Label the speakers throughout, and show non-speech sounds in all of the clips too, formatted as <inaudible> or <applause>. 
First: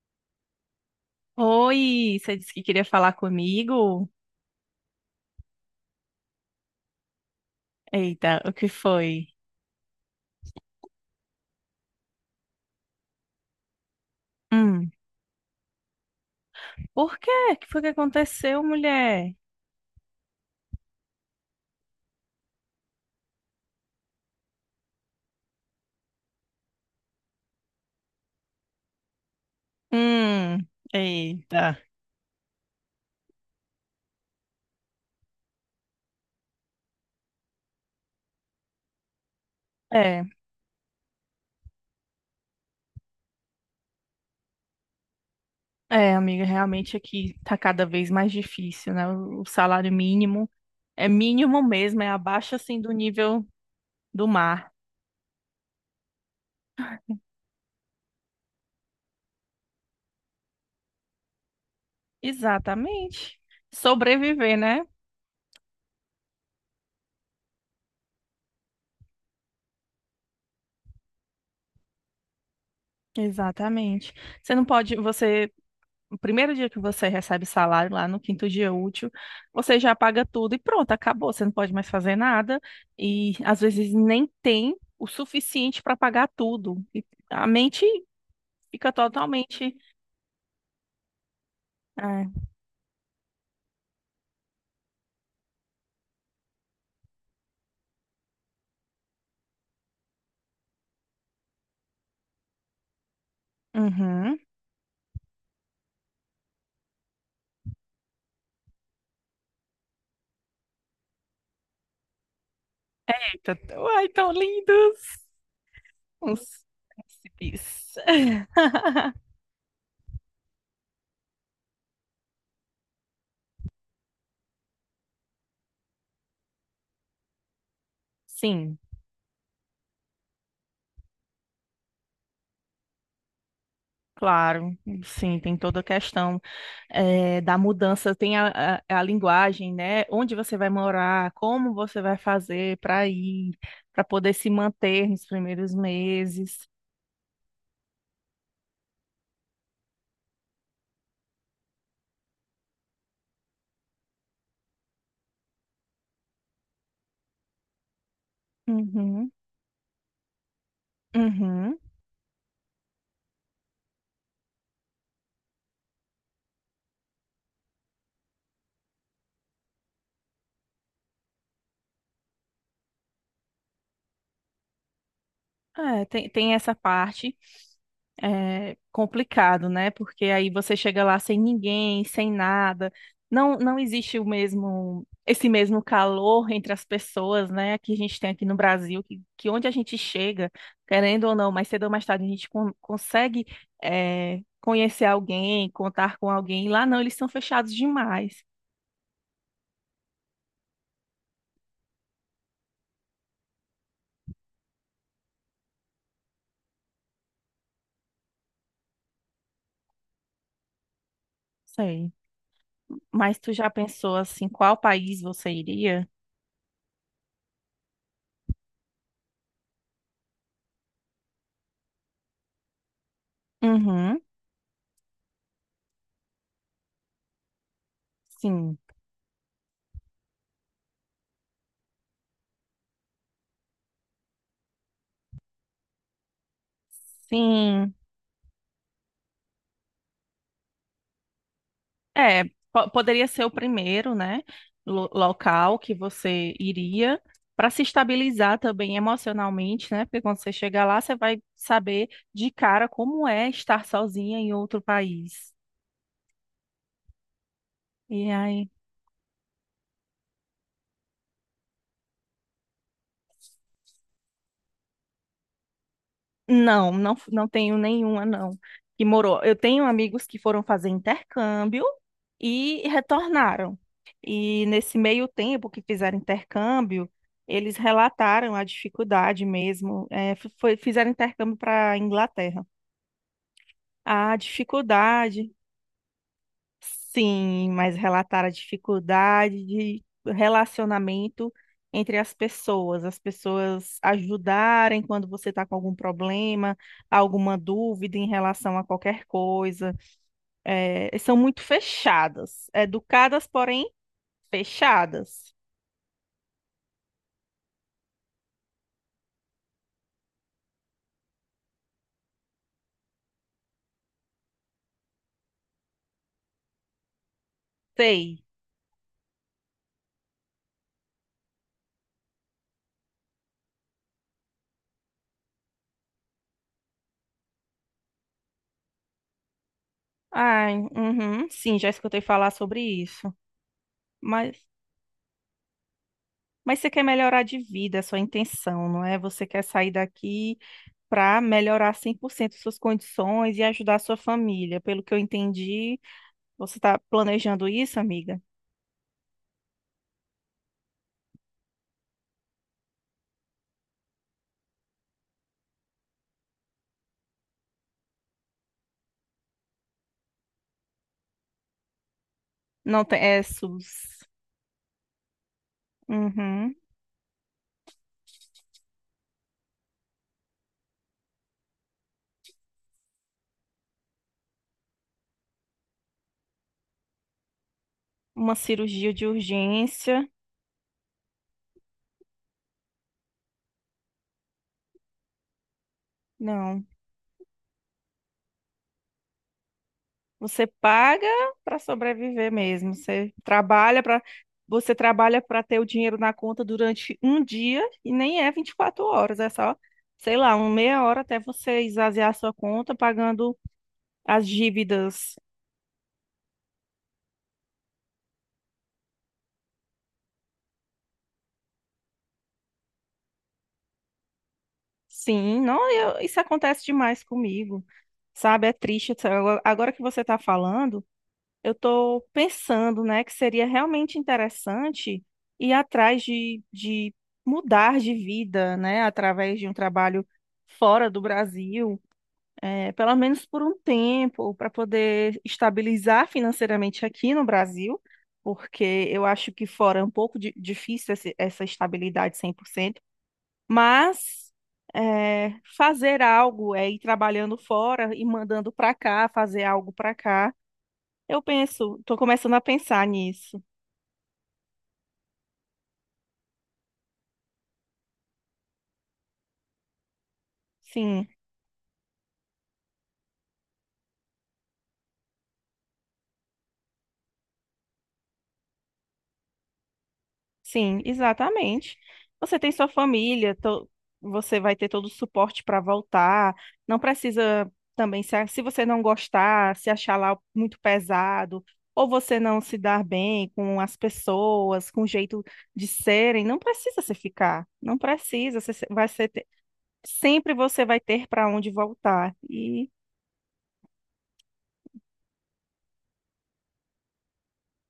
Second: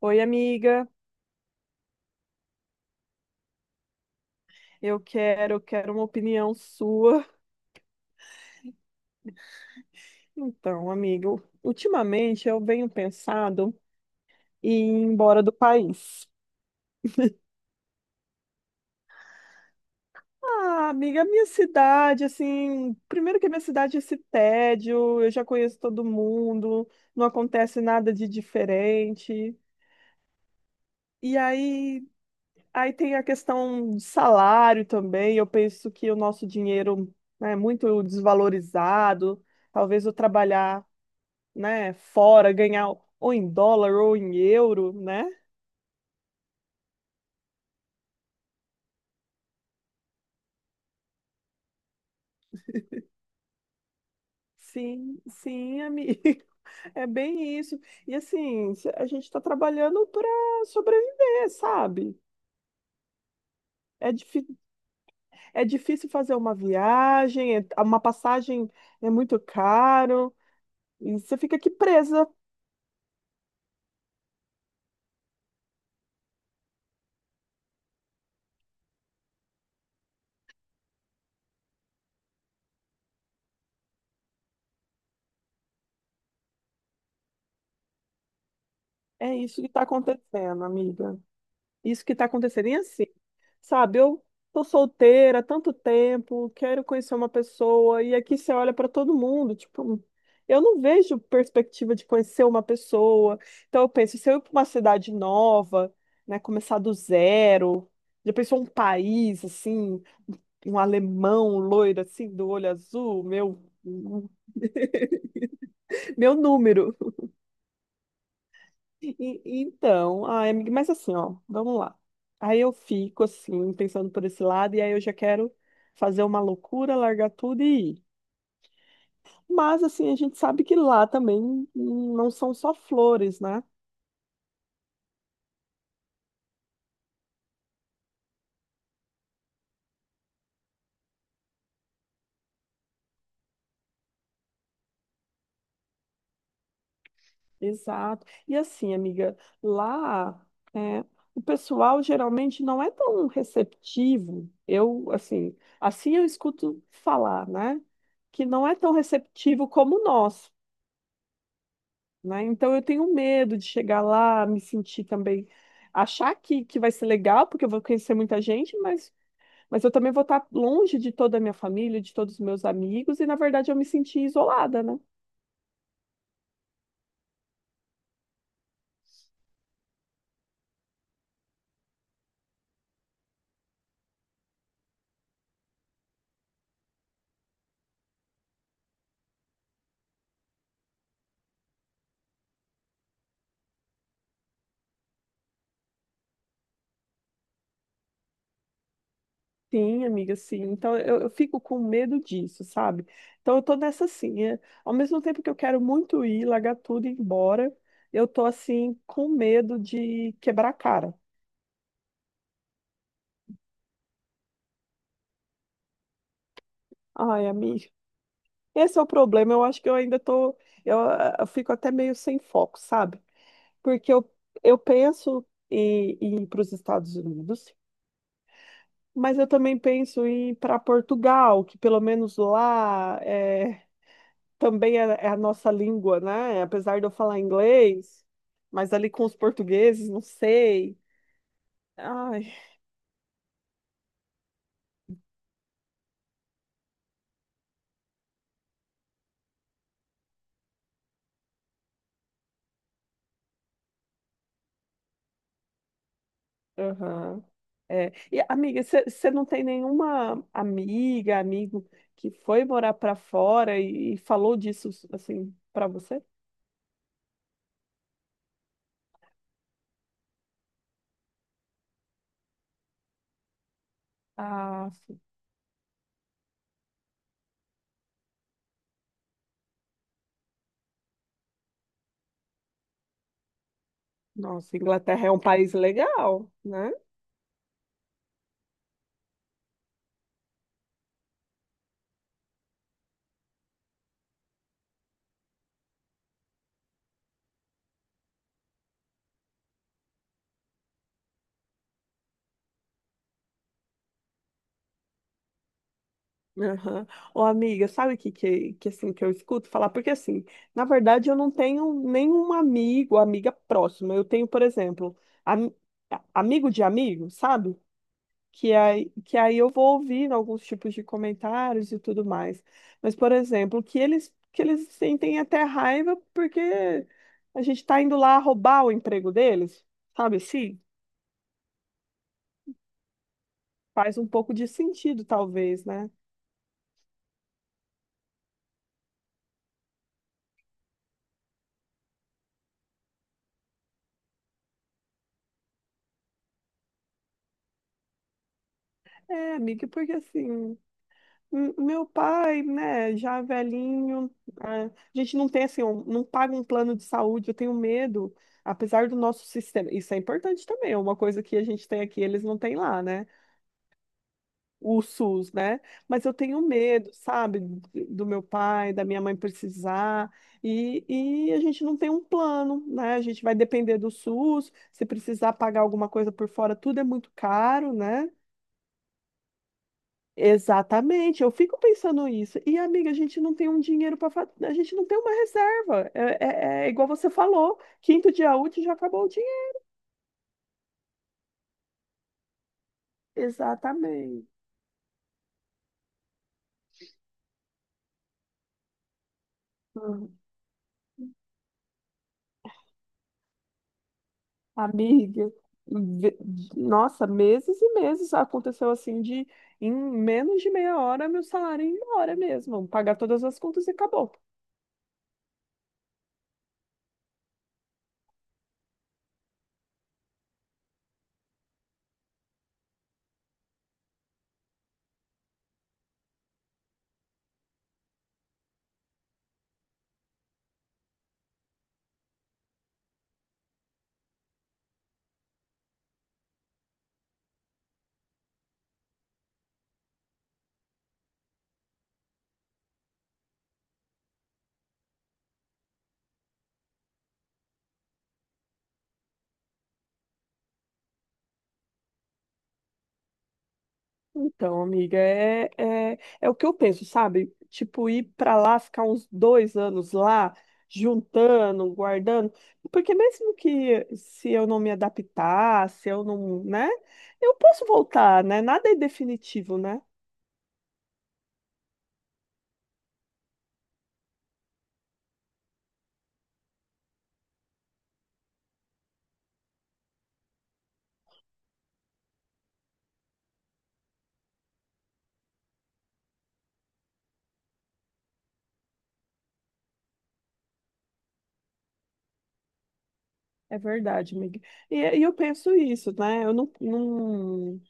Speaker 1: Oi, amiga.
Speaker 2: Oi, você disse que queria falar comigo?
Speaker 1: Eu quero uma opinião sua.
Speaker 2: Eita, o que foi?
Speaker 1: Então, amigo, ultimamente eu venho pensando em
Speaker 2: Hum,
Speaker 1: ir embora do país.
Speaker 2: por quê? O que foi que aconteceu, mulher?
Speaker 1: Ah, amiga, minha cidade, assim, primeiro que a minha cidade é esse tédio, eu já conheço todo mundo, não acontece nada de diferente.
Speaker 2: Hum,
Speaker 1: E
Speaker 2: eita.
Speaker 1: aí, aí tem a questão do salário também. Eu penso que o nosso dinheiro, né, é muito desvalorizado. Talvez eu
Speaker 2: É,
Speaker 1: trabalhar, né, fora, ganhar ou em dólar ou em euro, né?
Speaker 2: é, amiga, realmente aqui tá cada vez mais difícil, né? O salário mínimo é mínimo mesmo, é abaixo assim do nível do mar.
Speaker 1: Sim, sim, amigo. <laughs> É bem isso. E assim, a gente está trabalhando para sobreviver, sabe?
Speaker 2: Exatamente.
Speaker 1: É, difí
Speaker 2: Sobreviver, né?
Speaker 1: é difícil fazer uma viagem. Uma passagem é muito caro, e você fica aqui presa.
Speaker 2: Exatamente. Você não pode, você no primeiro dia que você recebe salário, lá no quinto dia útil, você já paga tudo e pronto, acabou. Você não pode mais fazer nada e às vezes nem tem o suficiente para pagar tudo. E a mente fica
Speaker 1: É isso que
Speaker 2: totalmente.
Speaker 1: está acontecendo, amiga. Isso que está
Speaker 2: Ah,
Speaker 1: acontecendo. E assim, sabe, eu tô solteira há tanto tempo, quero conhecer uma pessoa, e aqui você olha para todo mundo, tipo, eu não vejo perspectiva de conhecer uma pessoa. Então eu penso, se
Speaker 2: uhum.
Speaker 1: eu ir para uma cidade nova, né, começar do zero, já pensou um país assim, um alemão loiro assim, do olho azul,
Speaker 2: Eita,
Speaker 1: meu
Speaker 2: ai, tão
Speaker 1: <laughs>
Speaker 2: lindos!
Speaker 1: meu
Speaker 2: Uns
Speaker 1: número.
Speaker 2: príncipes. <laughs>
Speaker 1: Então, ai, amiga, mas assim, ó, vamos lá. Aí eu fico assim, pensando por esse lado, e aí eu já quero fazer uma loucura, largar tudo e ir.
Speaker 2: Sim.
Speaker 1: Mas assim, a gente sabe que lá também não são só flores, né?
Speaker 2: Claro, sim, tem toda a questão da mudança, tem a linguagem, né? Onde você vai morar, como você vai fazer para ir, para poder se manter nos primeiros meses.
Speaker 1: Exato. E assim, amiga, lá é, o pessoal geralmente não é tão receptivo. Eu, assim eu escuto falar, né? Que não é tão
Speaker 2: Uhum,
Speaker 1: receptivo como nós,
Speaker 2: uhum.
Speaker 1: né? Então eu tenho medo de chegar lá, me sentir também, achar que vai ser legal, porque eu vou conhecer muita gente, mas eu também vou estar longe de toda a minha família, de todos os meus amigos, e na verdade eu me senti isolada, né?
Speaker 2: É, tem essa parte. É complicado, né? Porque aí você chega lá sem ninguém, sem nada. Não, não existe o mesmo, esse mesmo calor entre as pessoas, né? Que a gente tem aqui no Brasil, que onde a gente chega, querendo ou não, mais cedo ou mais tarde, a gente consegue, é, conhecer alguém, contar com alguém. Lá não, eles são fechados demais.
Speaker 1: Sim, amiga, sim. Então eu fico com medo disso, sabe? Então eu tô nessa assim, ao mesmo tempo que eu quero muito ir, largar tudo e ir embora, eu tô assim com medo de quebrar a cara.
Speaker 2: Sei. Mas tu já pensou assim, qual país você iria?
Speaker 1: Ai, amiga, esse é o problema. Eu acho que eu ainda tô, eu, eu fico até meio sem foco, sabe? Porque
Speaker 2: Uhum.
Speaker 1: eu penso em ir para os Estados Unidos,
Speaker 2: Sim.
Speaker 1: mas eu também penso em ir para Portugal, que pelo menos lá é, também é a nossa língua, né? Apesar de eu falar
Speaker 2: Sim.
Speaker 1: inglês, mas ali com os portugueses, não sei.
Speaker 2: É,
Speaker 1: Ai,
Speaker 2: poderia ser o primeiro, né, local que você iria para se estabilizar também emocionalmente, né? Porque quando você chegar lá, você vai saber de cara como é estar sozinha em outro país.
Speaker 1: aham. É.
Speaker 2: E
Speaker 1: E,
Speaker 2: aí
Speaker 1: amiga, você não tem nenhuma amiga, amigo que foi morar para fora e falou disso assim para você?
Speaker 2: Não tenho nenhuma, não, que morou. Eu tenho amigos que foram fazer intercâmbio e retornaram. E
Speaker 1: Ah,
Speaker 2: nesse
Speaker 1: sim.
Speaker 2: meio tempo que fizeram intercâmbio, eles relataram a dificuldade mesmo. Fizeram intercâmbio para a Inglaterra. A
Speaker 1: Nossa, Inglaterra é um
Speaker 2: dificuldade
Speaker 1: país legal, né?
Speaker 2: sim, mas relatar a dificuldade de relacionamento entre as pessoas ajudarem quando você está com algum problema, alguma dúvida em relação a qualquer coisa. É, são muito fechadas, educadas, porém fechadas.
Speaker 1: Aham. Ô, amiga, sabe o que, assim, que eu escuto falar? Porque, assim, na verdade, eu não tenho nenhum amigo, amiga próxima. Eu tenho, por exemplo, ami- amigo de amigo, sabe?
Speaker 2: Sei.
Speaker 1: Que aí, eu vou ouvindo alguns tipos de comentários e tudo mais. Mas, por exemplo, que eles sentem até raiva porque a gente tá indo lá roubar o emprego deles, sabe?
Speaker 2: Ai,
Speaker 1: Sim,
Speaker 2: uhum, sim, já escutei falar sobre isso.
Speaker 1: faz um pouco
Speaker 2: Mas,
Speaker 1: de sentido, talvez, né?
Speaker 2: mas você quer melhorar de vida, é sua intenção, não é? Você quer sair daqui, para melhorar 100% suas condições e ajudar a sua família. Pelo que eu entendi, você está planejando isso, amiga?
Speaker 1: É, amiga, porque assim. Meu pai, né, já velhinho, a gente não tem assim, não paga um plano de saúde, eu tenho medo, apesar do nosso sistema, isso é importante também, é uma coisa que a gente tem aqui, eles não têm lá,
Speaker 2: Não tem,
Speaker 1: né?
Speaker 2: é SUS.
Speaker 1: O SUS, né? Mas eu tenho
Speaker 2: Uhum.
Speaker 1: medo, sabe, do meu pai, da minha mãe precisar, e, e a gente não tem um plano, né? A gente vai depender do SUS, se precisar pagar alguma coisa por fora, tudo é muito caro, né?
Speaker 2: Uma cirurgia de urgência?
Speaker 1: Exatamente, eu fico pensando isso. E, amiga, a gente não tem um dinheiro, para a gente não tem uma reserva. É,
Speaker 2: Não.
Speaker 1: é- é igual você falou, quinto dia útil já acabou o dinheiro.
Speaker 2: Você paga para sobreviver mesmo.
Speaker 1: Exatamente.
Speaker 2: Você trabalha para ter o dinheiro na conta durante um dia e nem é 24 horas, é só,
Speaker 1: Hum.
Speaker 2: sei lá, uma meia hora até você esvaziar a sua conta pagando as dívidas.
Speaker 1: Amiga, ve- nossa, meses e meses aconteceu assim de em menos de meia hora meu salário ir embora mesmo, pagar todas as contas e acabou.
Speaker 2: Sim, não, isso acontece demais comigo, sabe? É triste, sabe? Agora que você está falando, eu estou pensando, né, que seria realmente interessante ir atrás de mudar de vida, né, através de um trabalho fora do Brasil, pelo menos por um tempo, para poder estabilizar financeiramente aqui no Brasil, porque eu acho que fora é um pouco difícil essa estabilidade 100%, mas é, fazer algo é ir trabalhando fora e mandando para cá, fazer algo para cá. Eu penso, estou começando a pensar nisso.
Speaker 1: Então, amiga, é o que eu penso, sabe? Tipo, ir pra lá, ficar uns 2 anos lá,
Speaker 2: Sim,
Speaker 1: juntando, guardando, porque mesmo que se eu não me adaptar, se eu não, né, eu posso voltar, né? Nada é definitivo, né?
Speaker 2: sim, exatamente. Você tem sua família, to- Você vai ter todo o suporte para voltar. Não precisa também, se você não gostar, se achar lá muito pesado, ou você não se dar bem com as pessoas, com o jeito de serem, não precisa se ficar. Não precisa, você se- vai ser sempre, você vai ter para onde voltar. E
Speaker 1: É verdade, amiga. E eu penso isso, né? Eu não, não,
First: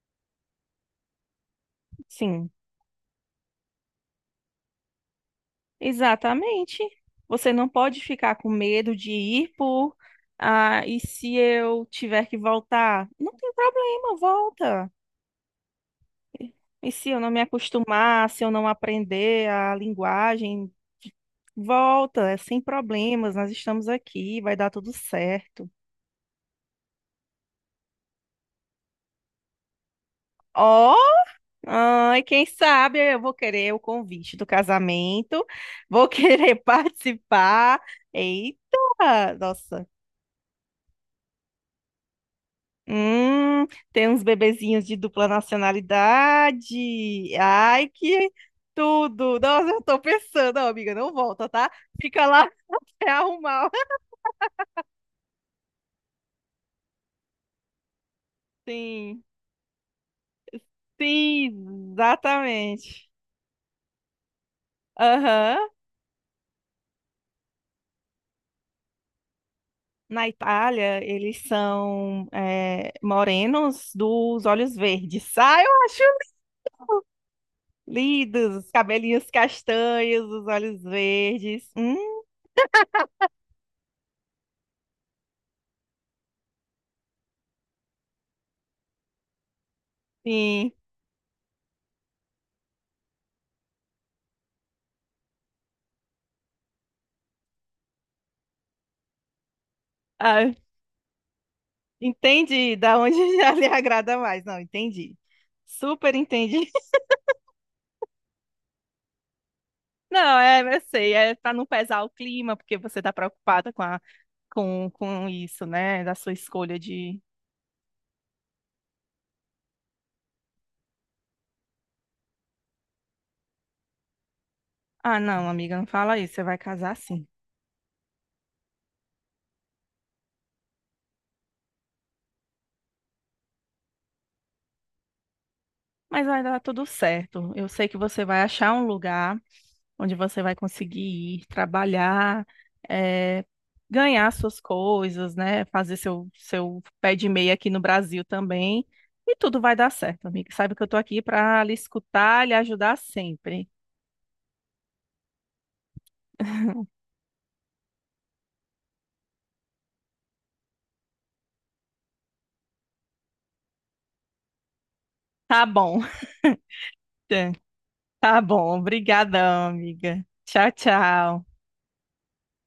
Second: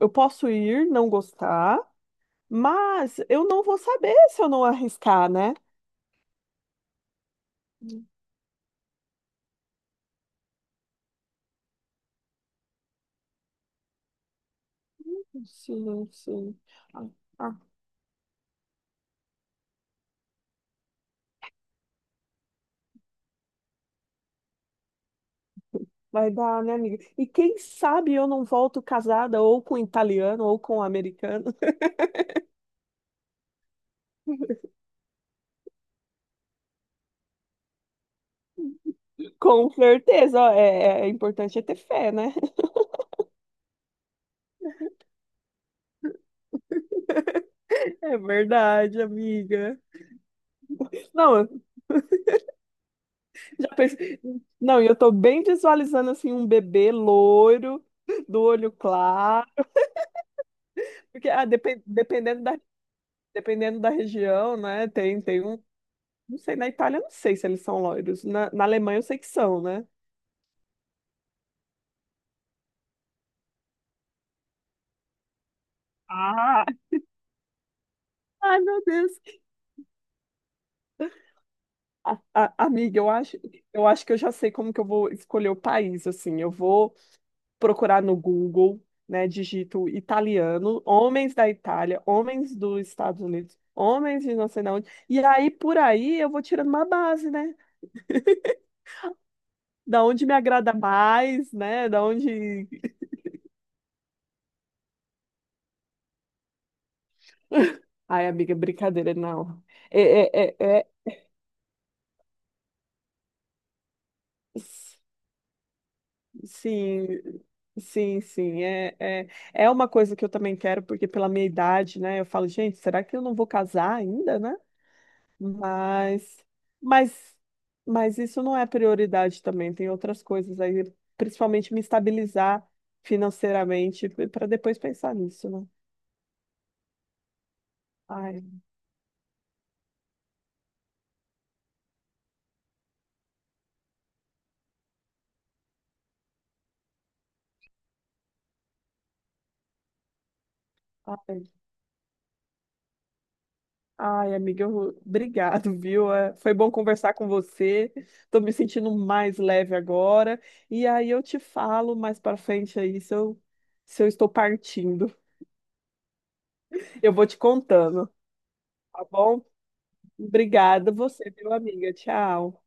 Speaker 1: eu posso ir, não gostar,
Speaker 2: sim,
Speaker 1: mas eu não vou saber se eu não arriscar, né?
Speaker 2: exatamente. Você não pode ficar com medo de ir por, ah, e se eu tiver que voltar? Não tem problema, volta.
Speaker 1: Sim, sim.
Speaker 2: E se eu não me acostumar, se eu não aprender a linguagem, volta, é sem problemas, nós estamos aqui, vai dar tudo certo.
Speaker 1: Vai dar, né, amiga? E quem sabe eu não volto casada ou com italiano ou com
Speaker 2: Ó,
Speaker 1: americano.
Speaker 2: ai, quem sabe eu vou querer o convite do
Speaker 1: <laughs>
Speaker 2: casamento, vou querer <laughs> participar. Eita,
Speaker 1: Com
Speaker 2: nossa.
Speaker 1: certeza, ó, é importante ter fé, né? <laughs>
Speaker 2: Hum, tem uns bebezinhos de dupla nacionalidade. Ai,
Speaker 1: É
Speaker 2: que
Speaker 1: verdade,
Speaker 2: tudo. Nossa,
Speaker 1: amiga.
Speaker 2: eu tô pensando, ó, amiga, não
Speaker 1: Não,
Speaker 2: volta,
Speaker 1: eu
Speaker 2: tá? Fica lá <laughs> até arrumar.
Speaker 1: já pensei... Não, e eu tô bem visualizando assim um bebê loiro, do olho
Speaker 2: Sim,
Speaker 1: claro, porque depen-
Speaker 2: sim,
Speaker 1: dependendo da,
Speaker 2: exatamente.
Speaker 1: dependendo da região, né? Tem um,
Speaker 2: Aham.
Speaker 1: não sei, na Itália eu não sei se eles são loiros. Na Alemanha eu sei que são, né?
Speaker 2: Na Itália, eles são morenos dos olhos verdes. Ah, eu acho
Speaker 1: Ah, <laughs>
Speaker 2: lindos,
Speaker 1: Ai,
Speaker 2: os
Speaker 1: meu Deus.
Speaker 2: cabelinhos castanhos, os olhos verdes.
Speaker 1: Amiga, eu acho, que eu já sei como que eu vou escolher o país, assim, eu vou procurar no Google, né, digito
Speaker 2: Sim.
Speaker 1: italiano, homens da Itália, homens dos Estados Unidos, homens de não sei de onde, e aí por aí eu vou tirando uma base, né, da onde me
Speaker 2: Ah,
Speaker 1: agrada mais, né, da onde...
Speaker 2: entendi da onde <laughs> já lhe agrada mais. Não, entendi. Super entendi. <laughs>
Speaker 1: Ai, amiga, brincadeira, não.
Speaker 2: Não,
Speaker 1: É,
Speaker 2: é,
Speaker 1: é,
Speaker 2: eu
Speaker 1: é,
Speaker 2: sei, é para não pesar o clima, porque você tá preocupada com
Speaker 1: é...
Speaker 2: com isso, né? Da sua escolha
Speaker 1: Sim,
Speaker 2: de.
Speaker 1: sim, sim. É uma coisa que eu também quero, porque pela minha idade, né? Eu falo, gente, será que eu não vou casar ainda, né?
Speaker 2: Ah, não, amiga, não fala isso, você
Speaker 1: Mas,
Speaker 2: vai casar sim.
Speaker 1: mas, mas isso não é prioridade também. Tem outras coisas aí, principalmente me estabilizar financeiramente, para depois pensar nisso, né?
Speaker 2: Mas vai dar tudo certo. Eu sei que você vai
Speaker 1: Ai,
Speaker 2: achar um lugar onde você vai conseguir ir trabalhar, eh, ganhar suas coisas, né? Fazer seu pé de meia aqui no Brasil também. E tudo vai dar certo, amiga. Sabe que eu tô aqui
Speaker 1: ai.
Speaker 2: para lhe escutar e lhe ajudar sempre.
Speaker 1: Ai, amiga, obrigado, viu? É, foi bom conversar com você. Tô me sentindo mais leve agora. E aí eu te falo mais pra frente aí se eu, estou partindo.
Speaker 2: Tá bom. <laughs>
Speaker 1: Eu vou te contando,
Speaker 2: Tá bom.
Speaker 1: tá bom?
Speaker 2: Obrigadão, amiga. Tchau,
Speaker 1: Obrigada você,
Speaker 2: tchau.
Speaker 1: viu, amiga. Tchau.